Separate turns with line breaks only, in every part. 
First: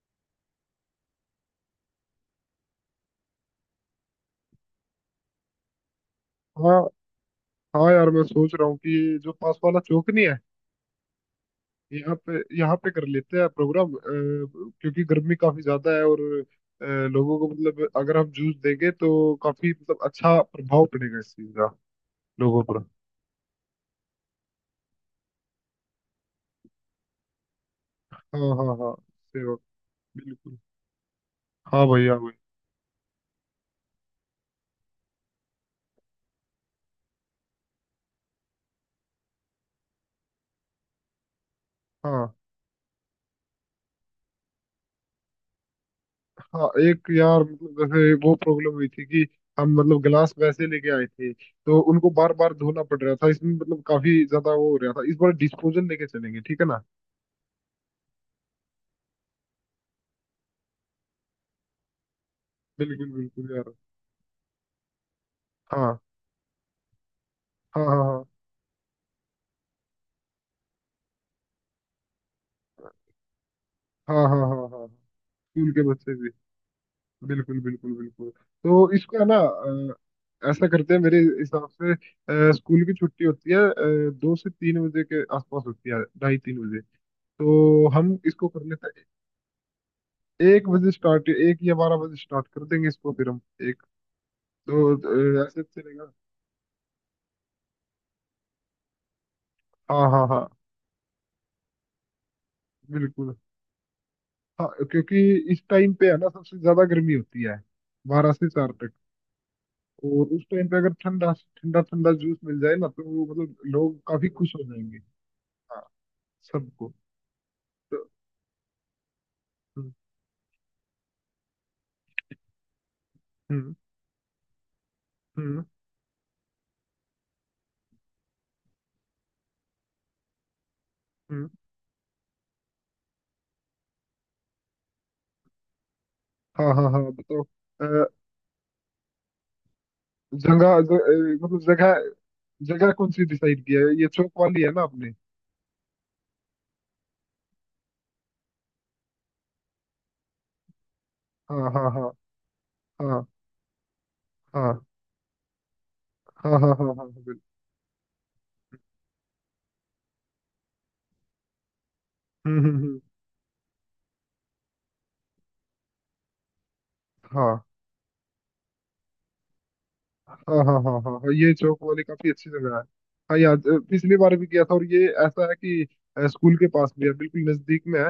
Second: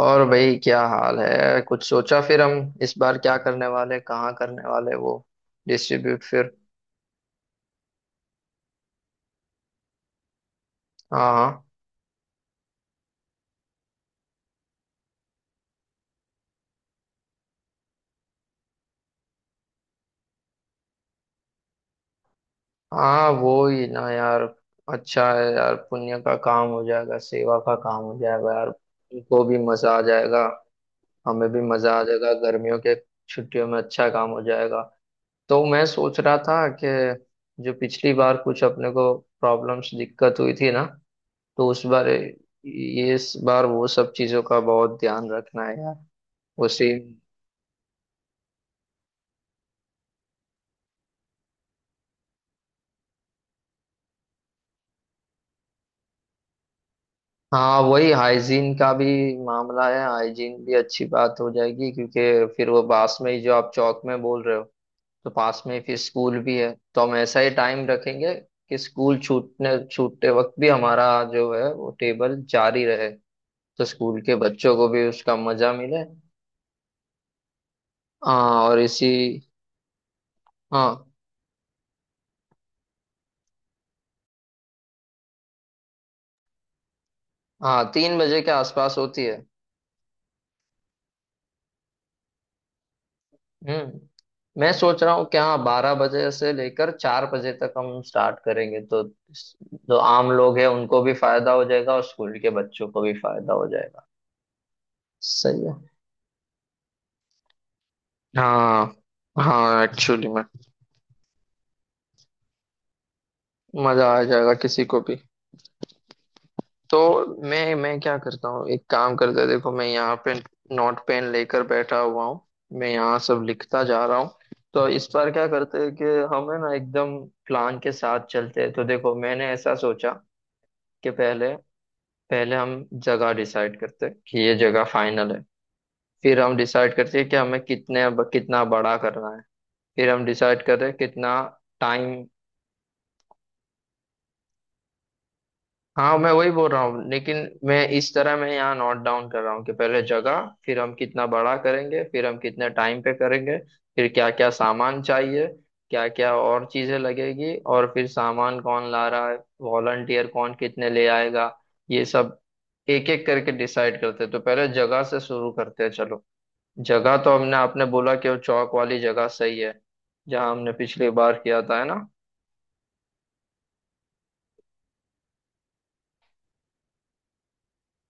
और भाई क्या हाल है? कुछ सोचा फिर हम इस बार क्या करने वाले, कहाँ करने वाले, वो डिस्ट्रीब्यूट फिर?
हाँ हाँ यार मैं सोच रहा हूँ कि ये जो पास वाला चौक नहीं है,
हाँ हाँ।
यहाँ पे कर लेते हैं प्रोग्राम। क्योंकि गर्मी काफी ज्यादा है। और लोगों को मतलब अगर हम जूस देंगे तो काफी मतलब अच्छा प्रभाव पड़ेगा इस चीज का लोगों पर।
हाँ वो ही ना यार। अच्छा है यार, पुण्य का काम हो जाएगा, सेवा का काम हो
हाँ
जाएगा यार,
हाँ हाँ।
उनको
सेवा।
भी मजा आ जाएगा।
बिल्कुल।
हमें भी
हाँ
मजा आ
भाई हाँ भाई।
जाएगा गर्मियों के छुट्टियों में, अच्छा काम हो जाएगा। तो मैं सोच रहा था कि जो पिछली बार कुछ अपने को प्रॉब्लम्स दिक्कत हुई थी ना, तो उस बार
हाँ
ये इस बार वो सब चीजों का बहुत ध्यान रखना है यार।
हाँ
उसी।
एक यार मतलब जैसे वो प्रॉब्लम हुई थी कि हम मतलब गिलास वैसे लेके आए थे तो उनको बार बार धोना पड़ रहा था, इसमें मतलब काफी ज्यादा वो हो रहा था। इस बार डिस्पोजल लेके चलेंगे, ठीक है ना।
हाँ वही हाइजीन का भी मामला है, हाइजीन भी अच्छी बात हो जाएगी, क्योंकि फिर वो
बिल्कुल
पास में ही
बिल्कुल
जो आप
यार।
चौक में बोल रहे हो, तो पास में ही फिर
हाँ
स्कूल भी है, तो हम ऐसा ही
हाँ
टाइम
हाँ
रखेंगे कि स्कूल छूटने छूटते वक्त भी हमारा जो है वो टेबल जारी रहे, तो
हाँ
स्कूल के
हाँ हाँ हाँ
बच्चों
हाँ हाँ।
को भी उसका मजा
स्कूल के
मिले।
बच्चे भी। बिल्कुल बिल्कुल बिल्कुल।
हाँ और
तो
इसी।
इसको है ना, ऐसा करते हैं
हाँ
मेरे हिसाब से। स्कूल की छुट्टी होती है 2 से 3 बजे के आसपास होती है, ढाई तीन बजे।
हाँ,
तो हम
3 बजे
इसको
के
कर
आसपास
लेते हैं,
होती है।
1 बजे स्टार्ट, 1 या 12 बजे स्टार्ट कर देंगे इसको फिर हम। एक
हम्म। मैं
दो,
सोच रहा हूँ कि हाँ,
ऐसे
बारह
चलेगा।
बजे से लेकर 4 बजे तक हम स्टार्ट करेंगे, तो जो
हाँ हाँ
आम
हाँ।
लोग हैं उनको भी फायदा हो जाएगा और स्कूल के बच्चों को भी
बिल्कुल।
फायदा हो जाएगा।
हाँ क्योंकि इस
सही है।
टाइम पे है ना सबसे ज्यादा गर्मी होती है, 12 से 4 तक।
हाँ हाँ,
और
एक्चुअली में
उस टाइम पे अगर ठंडा ठंडा ठंडा जूस मिल जाए ना तो वो मतलब लोग
मजा आ
काफी
जाएगा
खुश हो
किसी
जाएंगे।
को भी।
हाँ। सबको।
तो मैं
तो-
क्या करता हूँ, एक काम करते हैं, देखो मैं
हम्म
यहाँ पे नोट पेन लेकर बैठा हुआ हूँ, मैं यहाँ सब
हम्म
लिखता जा रहा हूँ। तो इस बार क्या
हम्म
करते हैं कि हम है ना, एकदम प्लान के साथ चलते हैं। तो देखो मैंने ऐसा सोचा कि पहले
हम्म।
पहले हम जगह डिसाइड करते हैं कि ये जगह फाइनल है, फिर हम
हाँ हाँ
डिसाइड
हाँ
करते हैं कि
बताओ।
हमें कितने,
अ,
कितना बड़ा करना है, फिर हम डिसाइड
जगह
करते हैं कितना
मतलब जगह
टाइम।
जगह कौन सी डिसाइड किया है? ये चौक वाली है ना आपने।
हाँ मैं वही बोल रहा हूँ, लेकिन मैं इस तरह मैं यहाँ नोट डाउन कर रहा हूँ कि पहले जगह, फिर हम कितना बड़ा
हाँ हाँ
करेंगे,
हाँ
फिर हम कितने टाइम पे
हाँ
करेंगे, फिर क्या क्या
हाँ
सामान चाहिए, क्या क्या
हाँ हाँ
और
हाँ हाँ
चीजें
हाँ बिल्कुल।
लगेगी, और फिर सामान कौन ला रहा है, वॉलंटियर कौन कितने ले आएगा, ये सब
हम्म।
एक एक करके डिसाइड करते हैं। तो पहले जगह से शुरू करते हैं, चलो। जगह तो हमने
हाँ
आपने बोला कि वो चौक वाली जगह सही है,
हाँ
जहाँ हमने
हाँ हाँ
पिछली
हाँ हाँ,
बार
ये
किया था,
चौक
है ना?
वाली काफी अच्छी जगह है। हाँ याद, पिछली बार भी गया था। और ये ऐसा है कि स्कूल के पास भी है, बिल्कुल नजदीक में है।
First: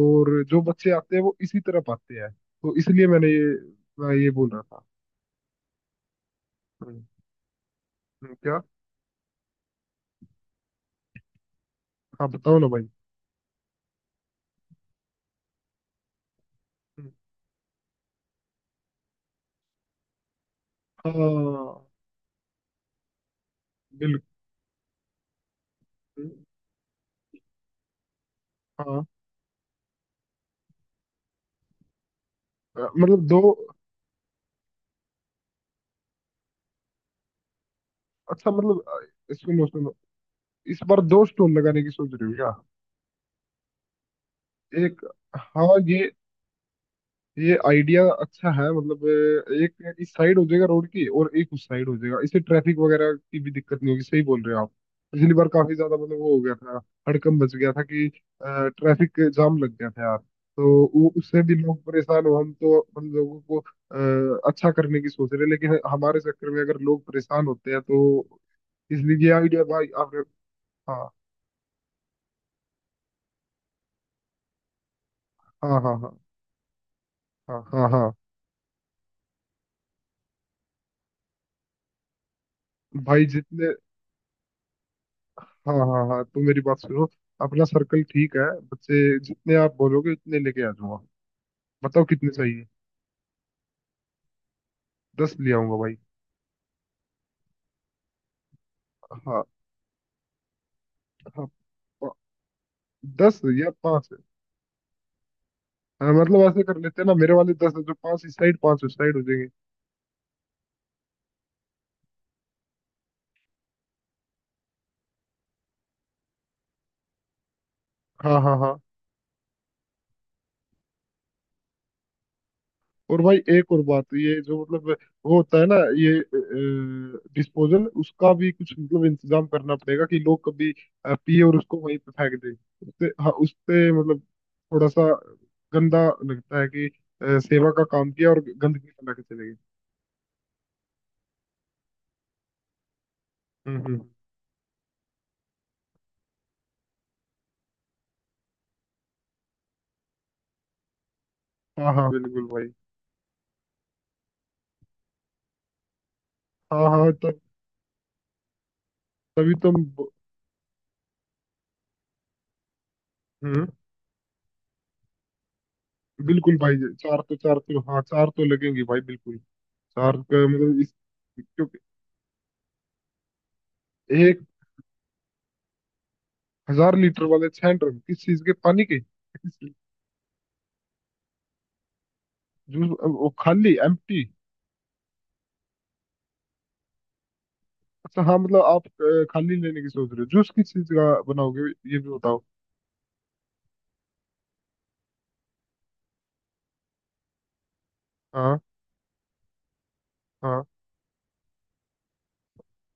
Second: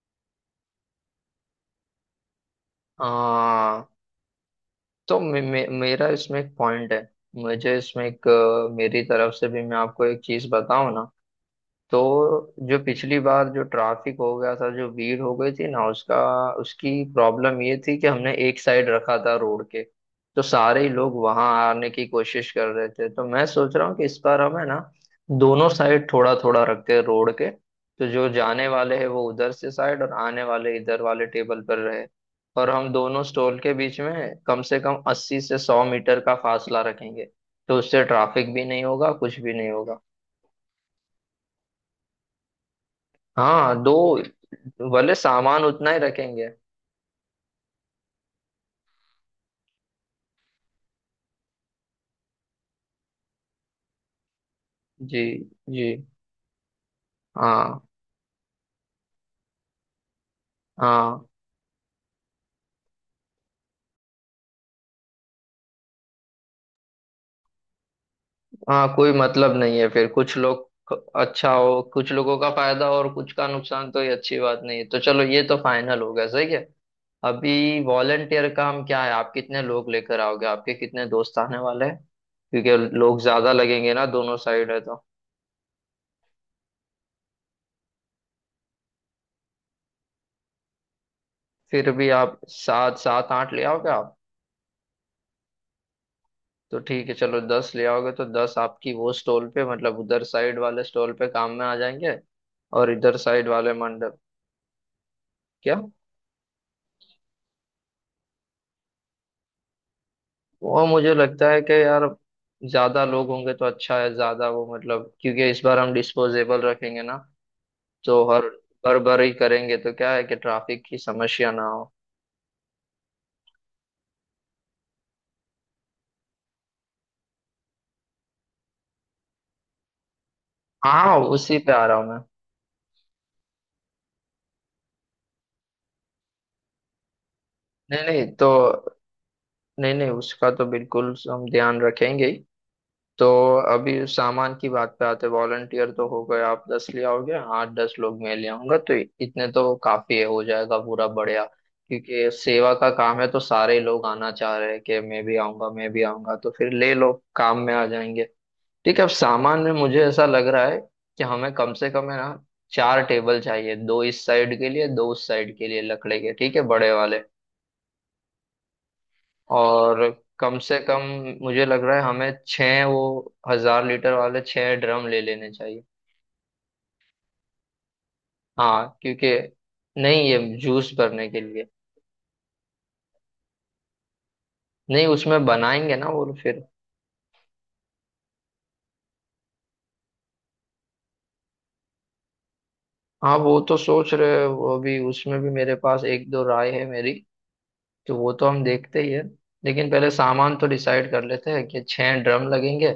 और जो बच्चे आते हैं वो इसी तरफ आते हैं, तो इसलिए
हाँ।
मैं ये बोल रहा था।
तो मे, मे, मेरा इसमें एक पॉइंट है,
हम्म,
मुझे इसमें एक
क्या।
मेरी तरफ से भी मैं आपको एक चीज बताऊं ना। तो
हाँ बताओ ना
जो
भाई।
पिछली बार जो ट्रैफिक हो गया था, जो भीड़ हो गई थी ना, उसका, उसकी
हम्म,
प्रॉब्लम ये थी कि हमने एक साइड रखा था रोड के, तो सारे ही
हाँ
लोग वहां आने की कोशिश कर रहे थे। तो मैं सोच रहा हूँ कि इस
बिल्कुल।
बार हमें ना दोनों साइड थोड़ा थोड़ा रखते हैं रोड के, तो जो जाने वाले हैं
हाँ,
वो उधर से साइड और आने वाले इधर वाले टेबल पर रहे, और हम दोनों
मतलब दो,
स्टॉल के बीच में कम से कम 80 से 100 मीटर का फासला रखेंगे, तो उससे
अच्छा
ट्रैफिक भी
मतलब।
नहीं होगा, कुछ भी
सुनो
नहीं
सुनो,
होगा।
इस बार दो स्टोन लगाने की सोच रही हो क्या?
हाँ, दो।
एक,
भले सामान
हाँ।
उतना ही
ये
रखेंगे।
ये आइडिया अच्छा है, मतलब एक इस साइड हो जाएगा रोड की और एक उस साइड हो जाएगा, इससे ट्रैफिक वगैरह की भी दिक्कत नहीं होगी। सही बोल रहे हो आप।
जी।
पिछली बार काफी
जी।
ज्यादा मतलब वो हो गया था, हड़कंप मच गया
हाँ
था कि ट्रैफिक जाम लग गया था यार। तो वो
हाँ
उससे भी लोग परेशान हो, हम तो हम लोगों को अच्छा करने की सोच रहे हैं, लेकिन हमारे चक्कर में अगर लोग परेशान होते हैं तो।
हाँ कोई
इसलिए ये
मतलब
आइडिया
नहीं
भाई
है फिर,
आपने।
कुछ लोग
हाँ
अच्छा हो, कुछ लोगों का फायदा हो और कुछ का नुकसान, तो ये अच्छी बात नहीं है। तो चलो, ये तो
हाँ हाँ
फाइनल
हाँ
हो गया सही है।
हाँ
अभी
हाँ। हाँ
वॉलेंटियर का हम क्या है, आप कितने लोग लेकर आओगे, आपके कितने दोस्त आने वाले हैं? क्योंकि लोग
भाई
ज्यादा
जितने।
लगेंगे ना, दोनों साइड है तो।
हाँ हाँ हाँ, तो मेरी बात सुनो। अपना सर्कल ठीक है, बच्चे। जितने आप बोलोगे उतने लेके आ जाऊंगा।
फिर
बताओ
भी
कितने
आप
चाहिए।
7, 7, 8 ले आओगे आप?
10 ले आऊंगा भाई।
तो ठीक है चलो, 10 ले आओगे तो 10 आपकी वो
हाँ हाँ।
स्टॉल पे मतलब उधर साइड वाले स्टॉल पे काम में आ
पा-
जाएंगे, और इधर
दस
साइड
या
वाले
पाँच।
मंडप। क्या?
हाँ, मतलब ऐसे कर लेते हैं ना, मेरे वाले 10 है, जो पाँच इस साइड पाँच उस साइड हो जाएंगे।
वो मुझे लगता है कि यार ज्यादा लोग होंगे तो अच्छा है, ज्यादा वो मतलब, क्योंकि इस बार हम डिस्पोजेबल रखेंगे ना, तो
हाँ
हर
हाँ हाँ।
बार बार ही करेंगे, तो क्या है कि ट्रैफिक की समस्या ना हो।
और भाई एक और बात, ये जो मतलब वो होता है ना, ये डिस्पोजल, उसका भी कुछ मतलब इंतजाम करना पड़ेगा कि लोग कभी
हाँ
पिए और
उसी पे
उसको
आ रहा
वहीं
हूँ
पे
मैं।
फेंक दें। उससे, हाँ, उससे मतलब थोड़ा सा गंदा लगता है कि सेवा का
नहीं
काम
नहीं
किया और
तो,
गंदगी फैला के चले गए।
नहीं नहीं, उसका तो बिल्कुल हम ध्यान रखेंगे ही। तो
हम्म।
अभी सामान की बात पे आते, वॉलंटियर तो हो गए, आप 10 ले आओगे, 8, 10 लोग मैं ले आऊंगा, तो इतने तो काफी है, हो जाएगा पूरा, बढ़िया।
हाँ हाँ
क्योंकि
बिल्कुल भाई।
सेवा का काम है तो सारे लोग आना चाह रहे हैं कि मैं भी आऊंगा, मैं भी आऊंगा, तो फिर
हाँ
ले
हाँ
लो,
तब
काम में आ जाएंगे। ठीक है, अब
तभी
सामान
तो
में
हम
मुझे ऐसा लग रहा है कि हमें कम से कम है ना, 4 टेबल
हम्म।
चाहिए, दो इस साइड के लिए दो उस साइड के लिए, लकड़े के ठीक
बिल्कुल
है,
भाई,
बड़े
चार
वाले।
तो, चार तो, हाँ, चार तो लगेंगे भाई बिल्कुल।
और
चार का
कम से
मतलब इस,
कम मुझे
क्योंकि
लग रहा है हमें छः, वो हजार लीटर वाले
एक
छः ड्रम ले लेने चाहिए।
हजार लीटर वाले 6 ड्रम? किस चीज के, पानी
हाँ
के?
क्योंकि, नहीं ये जूस भरने के लिए,
जूस, वो खाली, एम्प्टी।
नहीं उसमें बनाएंगे ना वो फिर।
अच्छा हाँ, मतलब आप खाली लेने की सोच रहे हो। जूस किस चीज का बनाओगे ये भी बताओ।
हाँ वो तो सोच रहे हैं, वो भी उसमें भी मेरे पास एक दो राय है मेरी, तो वो तो
हाँ
हम देखते ही है, लेकिन पहले सामान
हाँ।
तो डिसाइड कर लेते हैं कि 6 ड्रम लगेंगे,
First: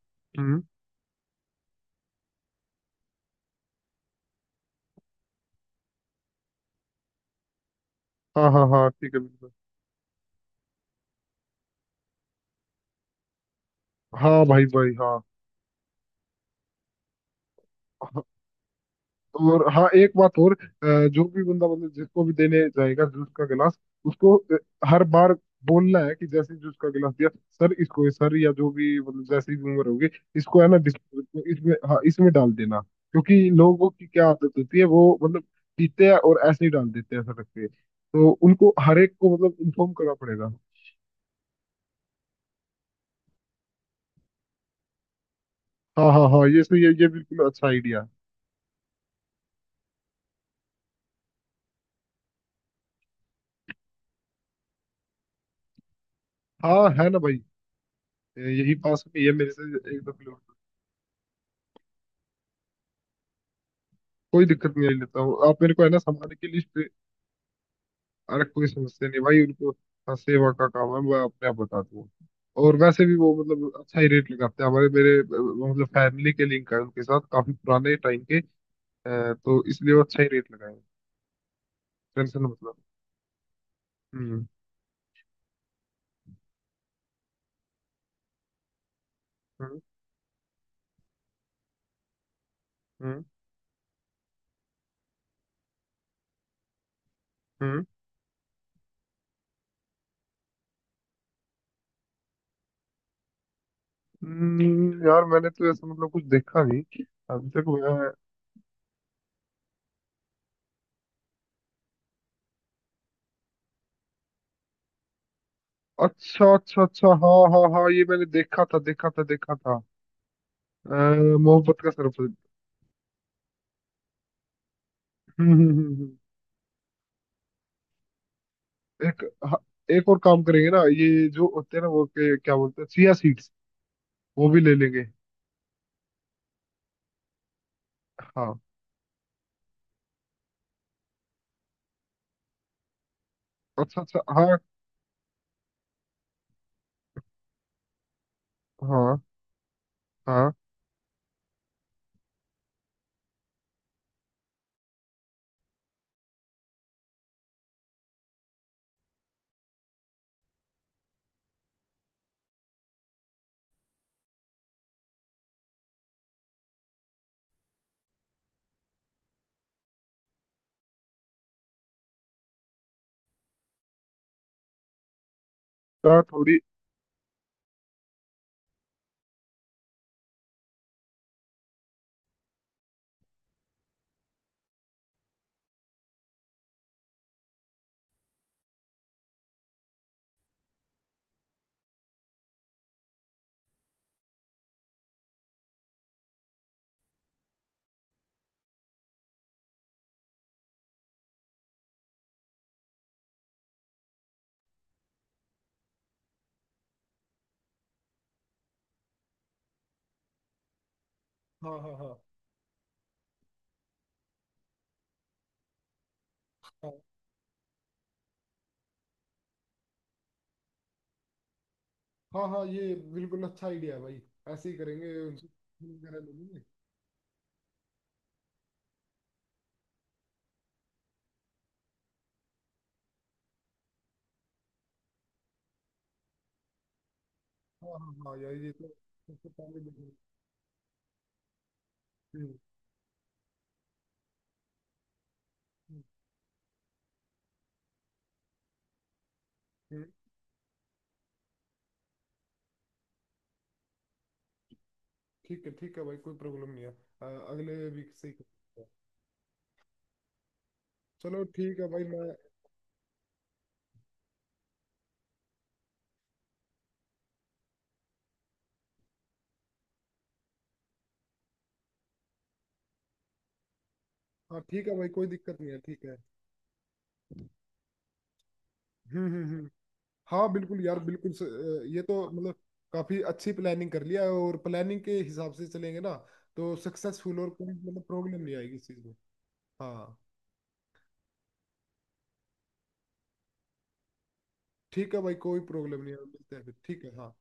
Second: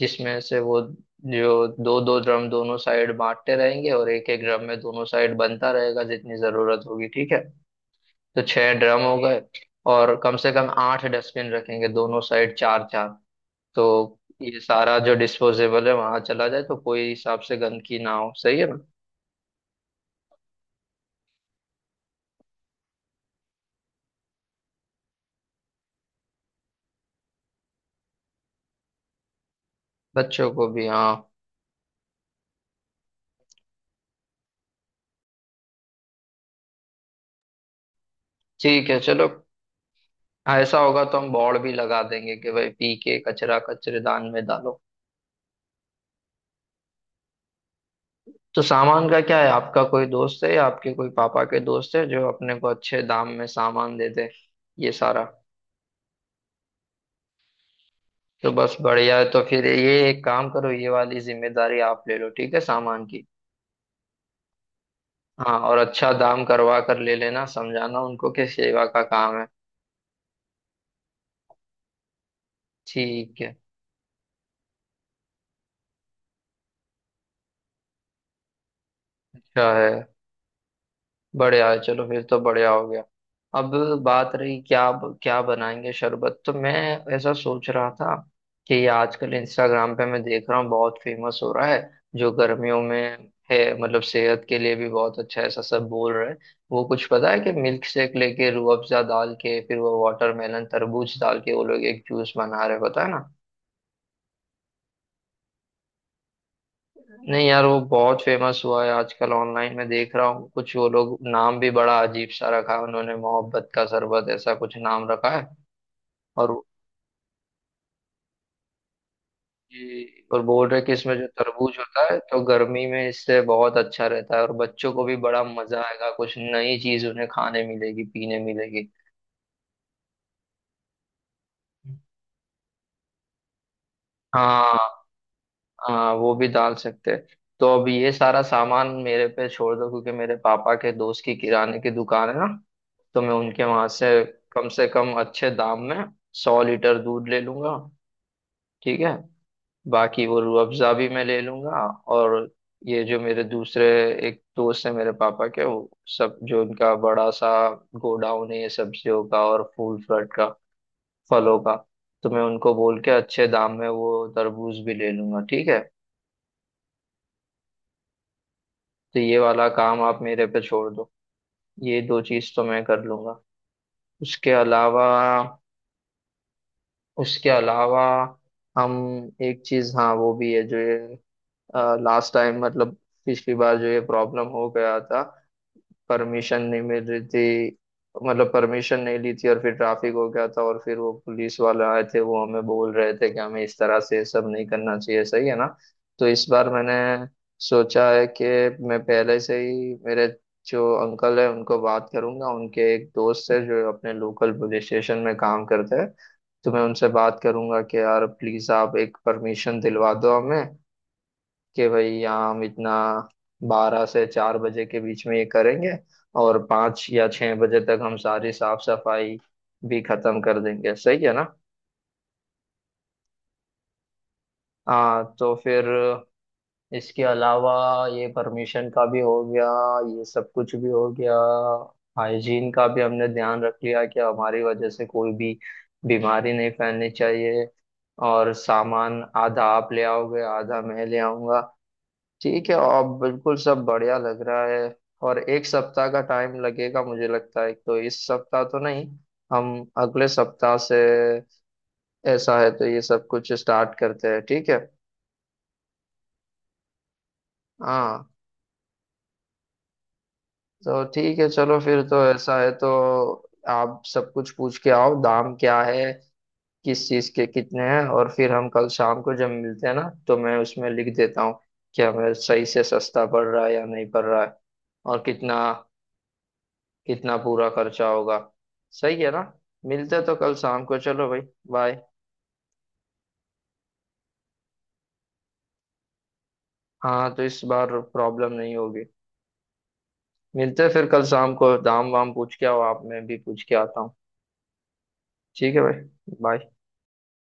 जिसमें से
हम्म।
वो जो दो दो ड्रम दोनों साइड बांटते रहेंगे, और एक एक ड्रम में दोनों साइड बनता रहेगा जितनी जरूरत होगी, ठीक है? तो
हाँ हाँ
छह
हाँ
ड्रम
ठीक
हो
है
गए।
बिल्कुल।
और कम से कम 8 डस्टबिन रखेंगे, दोनों साइड चार चार। तो
हाँ
ये
भाई भाई
सारा
हाँ।
जो डिस्पोजेबल है वहां चला जाए, तो कोई हिसाब से गंदगी ना हो, सही है ना?
और हाँ एक बात और, जो भी बंदा मतलब जिसको भी देने जाएगा जूस का गिलास, उसको हर बार बोलना है कि जैसे ही जूस का गिलास दिया, सर इसको, सर या जो भी मतलब जैसी भी उम्र होगी,
बच्चों
इसको
को
है ना
भी हाँ।
डिस्पोजल इसमें, हाँ, इसमें डाल देना। क्योंकि लोगों की क्या आदत होती है, वो मतलब पीते हैं और ऐसे ही डाल देते हैं सड़क पे, तो उनको
ठीक है
हर एक
चलो,
को मतलब इन्फॉर्म करना पड़ेगा।
ऐसा होगा तो हम बोर्ड भी लगा देंगे कि भाई पी के कचरा कचरेदान में डालो।
हाँ हाँ हाँ, ये सही है, ये बिल्कुल अच्छा आइडिया।
तो सामान का क्या है, आपका कोई दोस्त है या आपके कोई पापा के दोस्त है जो अपने को अच्छे दाम में सामान दे दे ये सारा?
हाँ है ना भाई।
तो बस
यही पास
बढ़िया
में ही
है,
है
तो
मेरे से,
फिर ये
एक दो
एक काम
किलोमीटर
करो, ये वाली जिम्मेदारी आप ले लो ठीक है, सामान की।
कोई दिक्कत नहीं, ले लेता हूँ।
हाँ
आप मेरे
और
को है ना
अच्छा
सामान
दाम
की
करवा
लिस्ट।
कर ले लेना, समझाना उनको
अरे
कि
कोई
सेवा का
समस्या नहीं
काम
भाई
है।
उनको। हाँ, सेवा का काम है, मैं अपने आप बता दूंगा। और वैसे भी वो
ठीक है,
मतलब अच्छा ही रेट लगाते हैं। हमारे मेरे मतलब फैमिली के लिंक है उनके साथ काफी पुराने टाइम के। तो
अच्छा है,
इसलिए वो अच्छा ही रेट लगाए हैं।
बढ़िया है, चलो फिर तो
टेंशन
बढ़िया
मतलब।
हो गया। अब बात
हम्म
रही क्या क्या बनाएंगे शरबत, तो मैं ऐसा सोच रहा था कि ये आजकल
हम्म
इंस्टाग्राम पे मैं देख रहा हूँ बहुत फेमस हो रहा है, जो गर्मियों
हम्म
में है मतलब सेहत के लिए भी बहुत अच्छा है, ऐसा सब बोल रहे हैं। वो कुछ पता है कि
हम्म।
मिल्क शेक लेके रूह अफ़ज़ा डाल के फिर वो वाटरमेलन तरबूज डाल के वो लोग एक जूस बना रहे हैं, पता है ना?
यार मैंने तो ऐसा मतलब कुछ देखा नहीं।
नहीं
अभी
यार,
तक
वो
मैं,
बहुत फेमस हुआ है आजकल, ऑनलाइन में देख रहा हूँ कुछ वो लोग, नाम भी बड़ा अजीब सा रखा है उन्होंने, मोहब्बत का शरबत ऐसा कुछ नाम रखा है।
अच्छा
और
अच्छा अच्छा, हाँ हाँ हाँ ये मैंने देखा था देखा था देखा था।
और बोल रहे कि
अ,
इसमें जो तरबूज
मोहब्बत का
होता है
सरफराज।
तो गर्मी में इससे बहुत अच्छा रहता है, और बच्चों को भी बड़ा
हम्म हम्म,
मजा
हम्म,
आएगा,
हम्म।
कुछ नई चीज उन्हें खाने मिलेगी, पीने मिलेगी।
एक, हाँ, एक और काम करेंगे ना। ये जो होते हैं ना, वो क्या बोलते हैं, चिया सीड्स। वो भी ले
हाँ।
लेंगे।
हाँ वो भी डाल सकते हैं। तो अब ये सारा
हाँ।
सामान मेरे पे छोड़ दो, क्योंकि मेरे पापा के दोस्त की किराने की दुकान है ना, तो मैं उनके वहां
अच्छा अच्छा। हाँ
से कम अच्छे दाम में 100 लीटर दूध ले लूंगा, ठीक है?
हाँ
बाकी वो
हाँ।
रूह अफ़ज़ा भी मैं ले लूंगा। और ये जो मेरे दूसरे एक दोस्त है मेरे पापा के, वो सब जो उनका बड़ा सा गोडाउन है ये सब्जियों का और फूल फ्रूट का, फलों का, तो मैं उनको बोल के अच्छे दाम में वो तरबूज भी ले लूंगा, ठीक है? तो ये वाला काम आप मेरे पे छोड़ दो, ये दो चीज तो मैं कर लूंगा। उसके अलावा
क्या थोड़ी।
उसके अलावा हम एक चीज, हाँ वो भी है जो ये लास्ट टाइम मतलब पिछली बार जो ये प्रॉब्लम हो गया था, परमिशन नहीं मिल रही थी, मतलब परमिशन नहीं ली थी, और फिर ट्रैफिक हो गया था और फिर वो पुलिस वाले आए थे वो हमें बोल रहे थे कि हमें इस तरह से ये सब नहीं करना चाहिए, सही है ना? तो इस बार मैंने सोचा है कि मैं पहले से ही मेरे जो अंकल है उनको बात करूंगा, उनके एक दोस्त है जो अपने लोकल पुलिस स्टेशन में काम करते हैं, तो मैं उनसे बात करूंगा कि यार प्लीज आप एक परमिशन दिलवा दो हमें
हाँ
कि
हाँ
भाई
हाँ
यहाँ हम इतना, 12 से 4 बजे के बीच में ये करेंगे, और
हाँ
5 या 6 बजे तक हम सारी साफ सफाई भी खत्म कर देंगे, सही है ना?
हाँ हाँ, ये बिल्कुल अच्छा आइडिया है भाई। ऐसे ही करेंगे
हाँ
उनसे,
तो फिर
वगैरह ले लेंगे।
इसके अलावा ये परमिशन का भी हो गया, ये सब कुछ भी हो गया, हाइजीन का भी हमने ध्यान रख लिया कि हमारी वजह से कोई भी बीमारी नहीं फैलनी चाहिए,
हाँ हाँ हाँ
और
यार, ये तो
सामान
सबसे
आधा
पहले
आप ले
देखेंगे।
आओगे आधा मैं ले आऊंगा।
हम्म
ठीक है, अब बिल्कुल सब बढ़िया लग रहा है। और एक
हम्म,
सप्ताह का टाइम लगेगा मुझे लगता है, तो इस सप्ताह तो नहीं, हम
हम्म,
अगले सप्ताह से ऐसा है तो ये सब कुछ स्टार्ट करते हैं, ठीक है?
ठीक है भाई कोई प्रॉब्लम नहीं है। अगले वीक
हाँ
से ही कर सकते हैं।
तो ठीक
चलो
है चलो,
ठीक है
फिर
भाई
तो
मैं।
ऐसा है तो आप सब कुछ पूछ के आओ दाम क्या है, किस चीज के कितने हैं, और फिर हम कल शाम को जब मिलते हैं ना, तो मैं उसमें लिख देता हूँ कि हमें सही से सस्ता पड़ रहा है या नहीं पड़ रहा है,
हाँ ठीक है भाई
और
कोई
कितना,
दिक्कत नहीं है ठीक है।
कितना पूरा खर्चा होगा, सही है ना?
हम्म।
मिलते तो
हाँ
कल
बिल्कुल
शाम को,
यार
चलो
बिल्कुल
भाई, बाय।
ये तो मतलब काफी अच्छी प्लानिंग कर लिया है, और प्लानिंग के हिसाब से चलेंगे ना तो
हाँ
सक्सेसफुल,
तो
और
इस
कोई
बार
मतलब प्रॉब्लम
प्रॉब्लम
नहीं
नहीं
आएगी इस
होगी।
चीज में। हाँ
मिलते फिर कल शाम को, दाम वाम पूछ के आओ आप, मैं भी पूछ के आता हूँ।
ठीक है भाई कोई
ठीक है
प्रॉब्लम नहीं है,
भाई,
मिलते हैं
बाय।
फिर ठीक है हाँ।